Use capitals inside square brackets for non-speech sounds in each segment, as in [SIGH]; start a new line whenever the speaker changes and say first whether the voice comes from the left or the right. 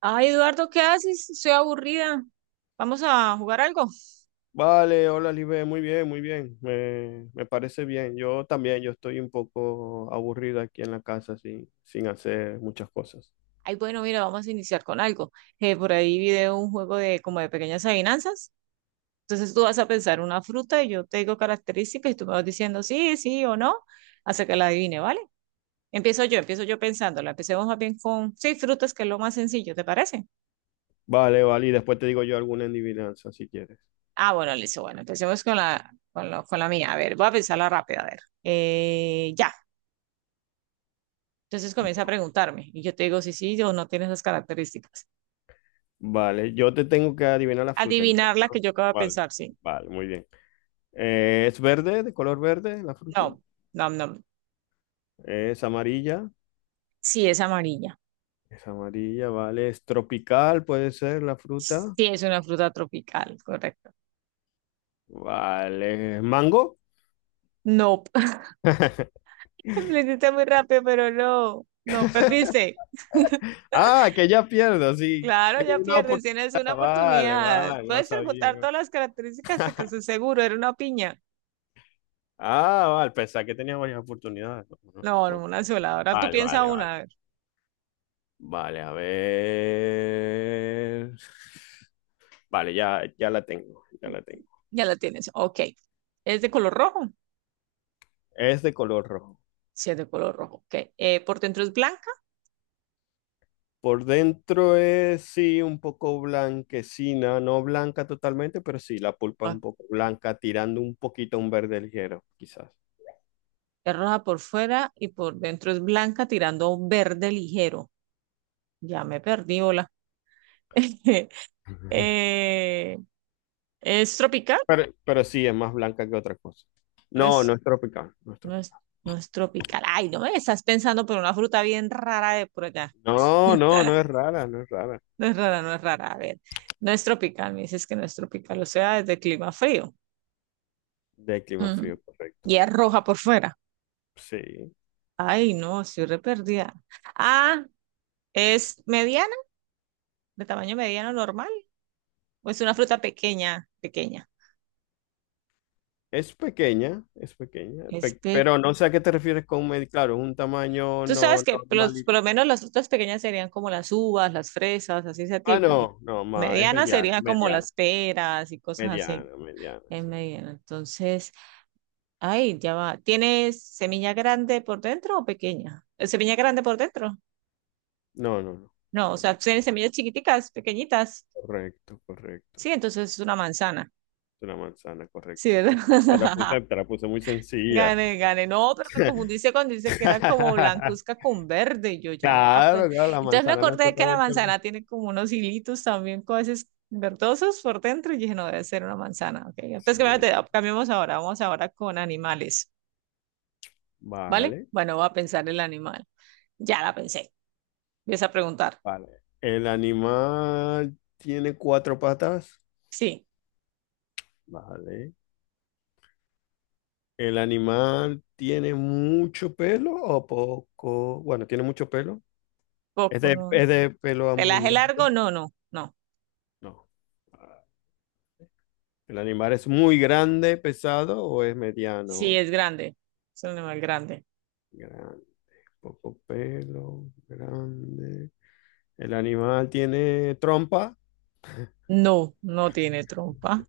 right: Ay, Eduardo, ¿qué haces? Estoy aburrida. ¿Vamos a jugar algo?
left: Vale, hola Libe, muy bien, me parece bien. Yo también, yo estoy un poco aburrido aquí en la casa sin hacer muchas cosas.
right: Ay, bueno, mira, vamos a iniciar con algo. Por ahí vi de un juego de como de pequeñas adivinanzas. Entonces tú vas a pensar una fruta y yo te digo características y tú me vas diciendo sí, sí o no, hasta que la adivine, ¿vale? Empiezo yo pensándola. Empecemos más bien con, sí, frutas, que es lo más sencillo, ¿te parece?
left: Vale, vale, y después te digo yo alguna adivinanza si quieres.
right: Ah, bueno, listo, bueno, empecemos con la, con la mía. A ver, voy a pensarla rápida, a ver. Ya. Entonces comienza a preguntarme y yo te digo si sí o no tienes esas características.
left: Vale, yo te tengo que adivinar la fruta
right: Adivinar
left: entonces,
right: la que
left: ¿no?
right: yo acabo de
left: Vale,
right: pensar, sí.
left: vale, muy bien. ¿Es verde, de color verde la
right: No,
left: fruta?
right: no, no.
left: ¿Es amarilla?
right: Sí, es amarilla.
left: Es amarilla, vale. ¿Es tropical, puede ser la fruta?
right: Sí, es una fruta tropical, correcto.
left: Vale, ¿mango?
right: No, [LAUGHS] lo hiciste muy rápido, pero no, no, perdiste. [LAUGHS]
left: Ah, que ya pierdo, sí.
right: Claro,
left: Tengo
right: ya
left: una.
right: pierdes, tienes una
left: Ah, vale,
right: oportunidad.
left: vale, no
right: Puedes
left: sabía.
right: preguntar
left: ¿No?
right: todas las características hasta que
left: [LAUGHS]
right: estés seguro, era una piña.
left: Ah, vale, pensaba que tenía varias oportunidades. No, no,
right: No, no,
left: no.
right: una sola. Ahora tú
left: Vale,
right: piensa
left: vale, vale.
right: una, a ver.
left: Vale, a ver. Vale, ya, ya la tengo, ya la tengo.
right: Ya la tienes. Ok. ¿Es de color rojo?
left: Es de color rojo.
right: Sí, es de color rojo. Ok. ¿Por dentro es blanca?
left: Por dentro es, sí, un poco blanquecina, no blanca totalmente, pero sí, la pulpa es un
right: Ok.
left: poco blanca, tirando un poquito a un verde ligero, quizás.
right: Es roja por fuera y por dentro es blanca tirando a un verde ligero. Ya me perdí, hola. [LAUGHS]
left: [LAUGHS]
right: Eh, ¿Es tropical?
left: Pero sí, es más blanca que otra cosa. No, no
right: Es,
left: es tropical, no es
right: no es,
left: tropical.
right: no es tropical. Ay, no me estás pensando por una fruta bien rara de por allá.
left: No, no, no es rara, no es rara.
right: No es rara, no es rara. A ver, no es tropical, me dices que no es tropical, o sea, es de clima frío.
left: De clima
right: Mm.
left: frío, correcto.
right: Y es roja por fuera.
left: Sí.
right: Ay, no, estoy re perdida. Ah, ¿es mediana? ¿De tamaño mediano normal? ¿O es una fruta pequeña? Pequeña.
left: Es pequeña,
right: Es pequeña.
left: pero no sé a qué te refieres con medio. Claro, es un tamaño
right: Tú
left: no
right: sabes que
left: normal.
right: los,
left: Y...
right: por lo menos las frutas pequeñas serían como las uvas, las fresas, así ese
left: ah,
right: tipo.
left: no, no, ma,
right: Medianas
left: es
right: serían como
left: mediana,
right: las peras y cosas así.
left: mediana, mediana,
right: En
left: sí.
right: mediano. Entonces, ay, ya va. ¿Tienes semilla grande por dentro o pequeña? ¿Semilla grande por dentro?
left: No, no, no.
right: No, o
left: No.
right: sea, tienes semillas chiquiticas, pequeñitas.
left: Correcto, correcto. Es
right: Sí, entonces es una manzana.
left: una manzana,
right: Sí,
left: correcto.
right: ¿verdad? [LAUGHS]
left: Te la puse muy sencilla.
right: Gane, gane. No, pero me confundiste cuando dice que era como blancuzca
left: [LAUGHS]
right: con verde. Y yo ya va, pues.
left: Claro, claro, la
right: Entonces me
left: manzana no es
right: acordé que la
left: totalmente.
right: manzana tiene como unos hilitos también, cosas verdosos por dentro. Y dije, no, debe ser una manzana. Ok. Entonces,
left: Sí,
right: cambiemos ahora. Vamos ahora con animales. ¿Vale?
left: vale.
right: Bueno, voy a pensar el animal. Ya la pensé. Empieza a preguntar.
left: Vale. El animal tiene cuatro patas.
right: Sí,
left: Vale. El animal tiene mucho pelo o poco. Bueno, tiene mucho pelo. Es
right: poco,
left: de,
right: no.
left: es
right: No.
left: de pelo
right: ¿Pelaje
left: abundante.
right: largo? No, no, no.
left: No. El animal es muy grande, pesado o es
right: Sí,
left: mediano.
right: es grande. Es un animal grande.
left: Grande. Poco pelo, grande. El animal tiene trompa.
right: No, no tiene trompa.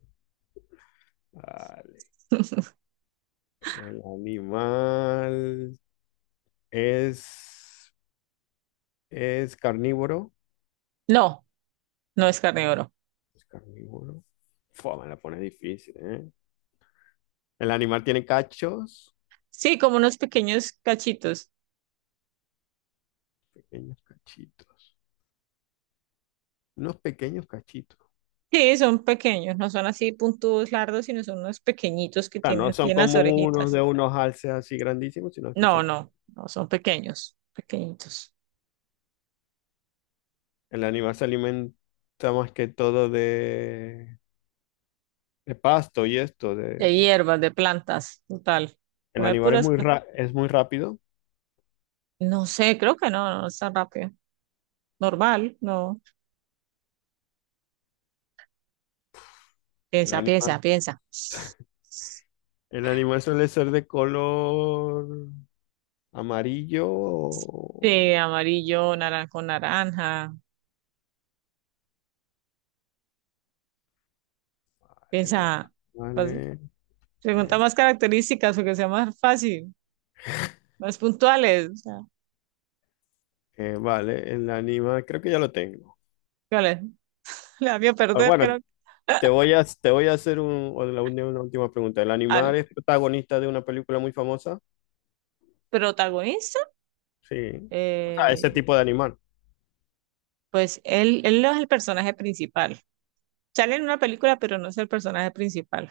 left: Vale.
right: [LAUGHS]
left: El animal es, es carnívoro.
right: No, no es carnívoro.
left: Es carnívoro. Fua, me la pone difícil, ¿eh? El animal tiene cachos,
right: Sí, como unos pequeños cachitos.
left: pequeños cachitos, unos pequeños cachitos.
right: Sí, son pequeños, no son así puntudos largos, sino son unos pequeñitos que
left: O sea,
right: tienen
left: no
right: aquí
left: son
right: en las
left: como unos de
right: orejitas.
left: unos alces así grandísimos, sino que
right: No,
left: son...
right: no, no, son pequeños, pequeñitos.
left: El animal se alimenta más que todo de pasto y esto.
right: De
left: De...
right: hierbas, de plantas, total.
left: el
right: Come
left: animal es
right: puras
left: muy,
right: plantas.
left: es muy rápido.
right: No sé, creo que no, no es tan rápido. Normal, no.
left: El
right: Piensa,
left: animal,
right: piensa, piensa.
left: el animal suele ser de color amarillo.
right: Sí, amarillo, naranjo, naranja.
left: Vale,
right: Piensa, pues,
left: vale.
right: pregunta
left: eh,
right: más características porque sea más fácil, más puntuales, o sea,
left: vale, el animal, creo que ya lo tengo.
right: ¿cuál es? La vio
left: Ah,
right: perder,
left: bueno,
right: creo,
left: te voy a hacer una última pregunta. ¿El
right: al
left: animal es protagonista de una película muy famosa?
right: protagonista.
left: Sí. O sea, ese
right: eh,
left: tipo de animal.
right: pues él no es el personaje principal. Sale en una película, pero no es el personaje principal.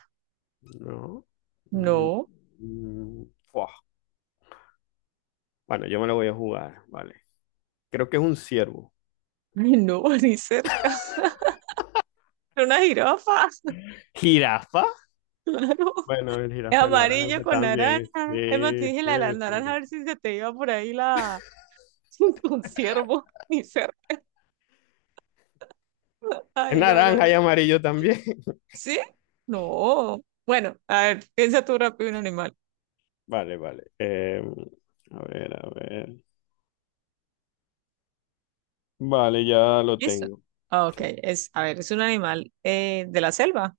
left: No. Mm,
right: No,
left: mm, fuah. Bueno, yo me lo voy a jugar, vale. Creo que es un ciervo.
right: no, [LAUGHS] ni cerca. Una jirafa,
left: ¿Jirafa?
right: [LAUGHS] claro.
left: Bueno, el
right: Es
left: jirafa es
right: amarillo
left: naranja
right: con
left: también.
right: naranja. Es más, te
left: Sí,
right: dije
left: sí,
right: la de la naranja, a
left: sí.
right: ver si se te iba por ahí la [LAUGHS] un ciervo, ni cerca.
left: Es
right: Ay, no, no, no.
left: naranja y amarillo también. [LAUGHS]
right: ¿Sí? No. Bueno, a ver, piensa tú rápido un animal.
left: Vale, vale. A ver, a ver. Vale, ya lo
right: Listo.
left: tengo.
right: Ah, ok,
left: Sí.
right: es un animal de la selva,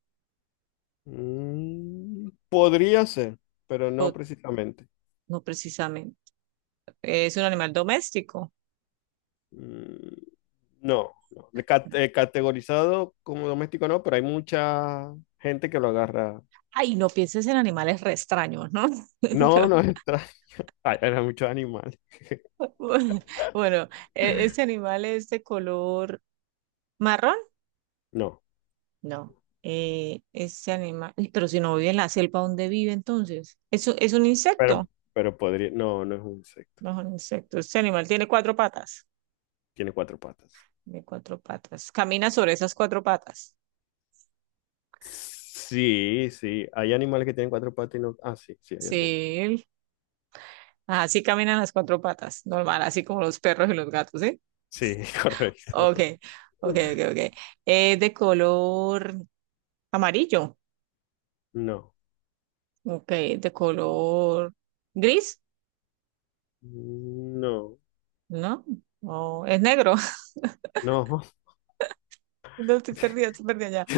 left: Mm, podría ser, pero
right: o
left: no precisamente.
right: no precisamente, es un animal doméstico.
left: Mm, no, no. Categorizado como doméstico no, pero hay mucha gente que lo agarra.
right: Ay, no pienses en animales re extraños, ¿no? [LAUGHS] No.
left: No, no entra. [LAUGHS] Hay muchos animales.
right: Bueno, bueno, ¿este
left: [LAUGHS]
right: animal es de color marrón?
left: No,
right: No. Ese animal, uy, pero si no vive en la selva, ¿dónde vive entonces? ¿Es un insecto?
left: pero podría. No, no es un insecto.
right: No es un insecto. Este animal tiene cuatro patas.
left: Tiene cuatro patas.
right: Tiene cuatro patas. Camina sobre esas cuatro patas.
left: Sí, sí. Hay animales que tienen cuatro patas y no. Ah, sí, sí, hay algunos.
right: Sí, ajá, sí caminan las cuatro patas, normal, así como los perros y los gatos, ¿sí?
left: Sí, [LAUGHS] correcto.
right: Ok, ok, ok, ok. Es de color amarillo,
left: No,
right: ok, de color gris,
left: no,
right: ¿no? No, es negro,
left: no.
right: [LAUGHS] no estoy perdida,
left: [LAUGHS]
right: estoy perdida ya.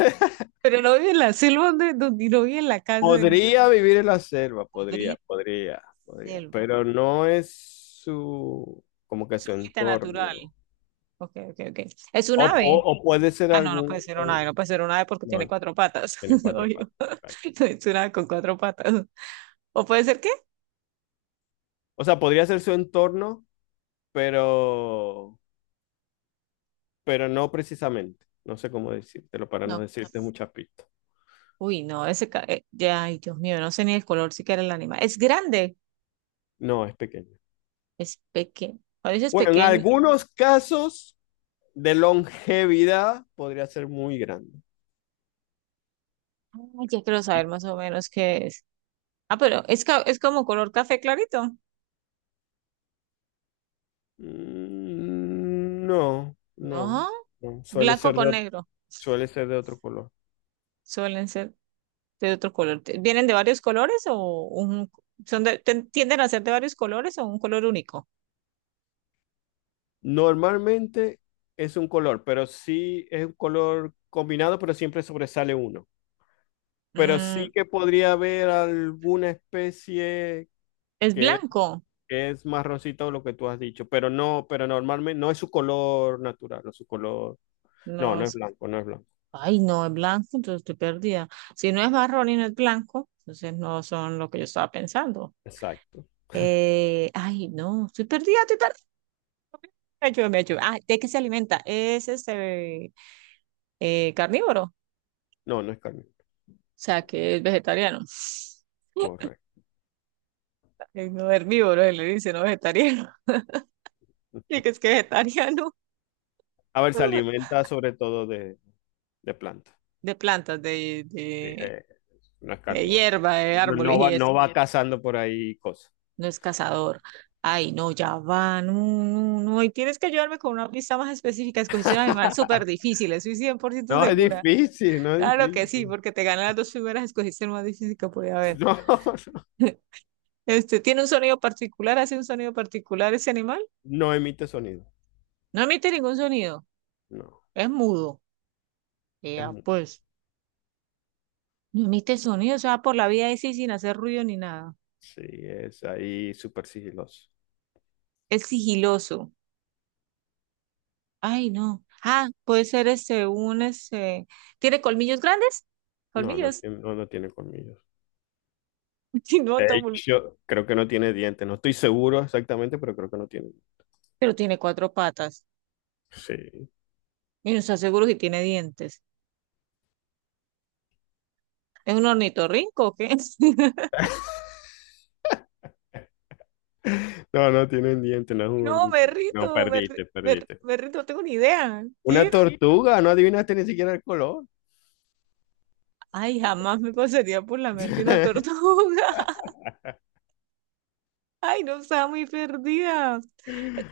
right: Pero lo vi en la selva, donde lo vi en la casa del
left: Podría vivir en la selva, podría,
right: podrido
left: podría, podría,
right: selva,
left: pero no es su, como que
right: su
left: su
right: hábitat natural.
left: entorno.
right: Ok, ok, ok. Es un
left: O,
right: ave.
left: o puede ser
right: Ah, no, no puede ser un ave, no
left: algún-
right: puede ser un ave porque tiene
left: no,
right: cuatro patas,
left: tiene
right: [LAUGHS]
left: cuatro
right: obvio.
left: patas, exacto.
right: [LAUGHS] Es un ave con cuatro patas. ¿O puede ser qué?
left: O sea, podría ser su entorno, pero, pero no precisamente. No sé cómo decírtelo para no decirte muchas pistas.
right: Uy, no, ese, ya, ay, Dios mío, no sé ni el color siquiera el animal. Es grande,
left: No, es pequeño.
right: es pequeño. A veces
left: Bueno, en
right: pequeño.
left: algunos casos de longevidad podría ser muy grande.
right: Ah, ya quiero saber más o menos qué es. Ah, pero es como color café clarito.
left: Mm, no,
right: No,
left: no, no.
right: blanco con negro.
left: Suele ser de otro color.
right: Suelen ser de otro color. ¿Vienen de varios colores o un, tienden a ser de varios colores o un color único?
left: Normalmente es un color, pero sí es un color combinado, pero siempre sobresale uno. Pero sí
right: Mm,
left: que podría haber alguna especie
right: es blanco.
left: que es marroncito, lo que tú has dicho, pero no, pero normalmente no es su color natural, o su color.
right: No,
left: No, no es blanco, no es blanco.
right: ay, no, es blanco, entonces estoy perdida. Si no es marrón y no es blanco, entonces no son lo que yo estaba pensando.
left: Exacto.
right: Ay, no, estoy perdida, estoy perdida. Me ayuda, me ayuda. Ah, ¿de qué se alimenta? Es este carnívoro, o
left: No, no es carne.
right: sea, que es vegetariano.
left: Correcto.
right: No herbívoro, él le dice, no vegetariano. [LAUGHS] Y que
left: [LAUGHS]
right: es que vegetariano
left: A ver, se
right: [LAUGHS]
left: alimenta sobre todo de plantas.
right: de plantas, de,
left: Sí,
right: de,
left: no es
right: de
left: carnívoro.
right: hierba, de
left: No,
right: árboles y eso.
left: no va cazando por ahí cosas.
right: No es cazador. Ay, no, ya va, no, no, no. Y tienes que ayudarme con una pista más específica. Escogiste un animal súper
left: [LAUGHS]
right: difícil, estoy 100%
left: No es
right: segura.
left: difícil, no es
right: Claro que sí,
left: difícil.
right: porque te ganan las dos primeras, escogiste el más difícil que podía haber.
left: No, [LAUGHS] no,
right: Este, tiene un sonido particular, hace un sonido particular ese animal.
left: no emite sonido.
right: No emite ningún sonido,
left: No,
right: es mudo.
left: es
right: Ya,
left: mu-
right: pues, no emite sonido, o sea, por la vida ese sin hacer ruido ni nada.
left: sí, es ahí súper sigiloso.
right: Es sigiloso. Ay, no. Ah, puede ser este, un ese. ¿Tiene colmillos grandes?
left: No, no,
right: Colmillos. [LAUGHS]
left: no tiene colmillos.
right: Sí, no,
left: De
right: Tom,
left: hecho, creo que no tiene dientes. No estoy seguro exactamente, pero creo que no tiene.
right: pero tiene cuatro patas.
left: Sí.
right: Y no está seguro si tiene dientes. ¿Es un ornitorrinco o qué? [LAUGHS]
left: [LAUGHS] No, no tiene dientes, no es un
right: No, me
left: ornitorrinco. No,
right: rito, me, ri-
left: perdiste,
right: me,
left: perdiste.
right: me rito, no tengo ni idea.
left: Una
right: ¿Qué
left: tortuga, no adivinaste ni siquiera el color.
right: Ay, jamás me pasaría por la mente una
left: [LAUGHS]
right: tortuga. [LAUGHS] Ay, no, estaba muy perdida.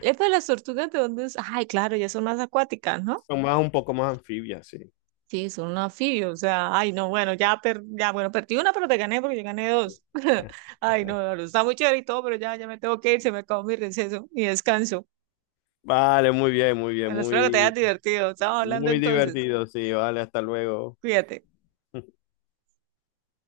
right: Es para las tortugas de dónde es. Ay, claro, ya son más acuáticas, ¿no?
left: Son más un poco más anfibias, sí.
right: Sí, son un anfibio. O sea, ay, no, bueno, ya, per... ya, bueno, perdí una, pero te gané porque yo gané dos. [LAUGHS] Ay, no, no, no, está muy chévere y todo, pero ya, ya me tengo que ir, se me acabó mi receso, mi descanso.
left: Vale, muy bien, muy bien,
right: Bueno, espero que te hayas
left: muy,
right: divertido. Estamos hablando
left: muy
right: entonces.
left: divertido, sí, vale, hasta luego.
right: Cuídate.
left: [LAUGHS]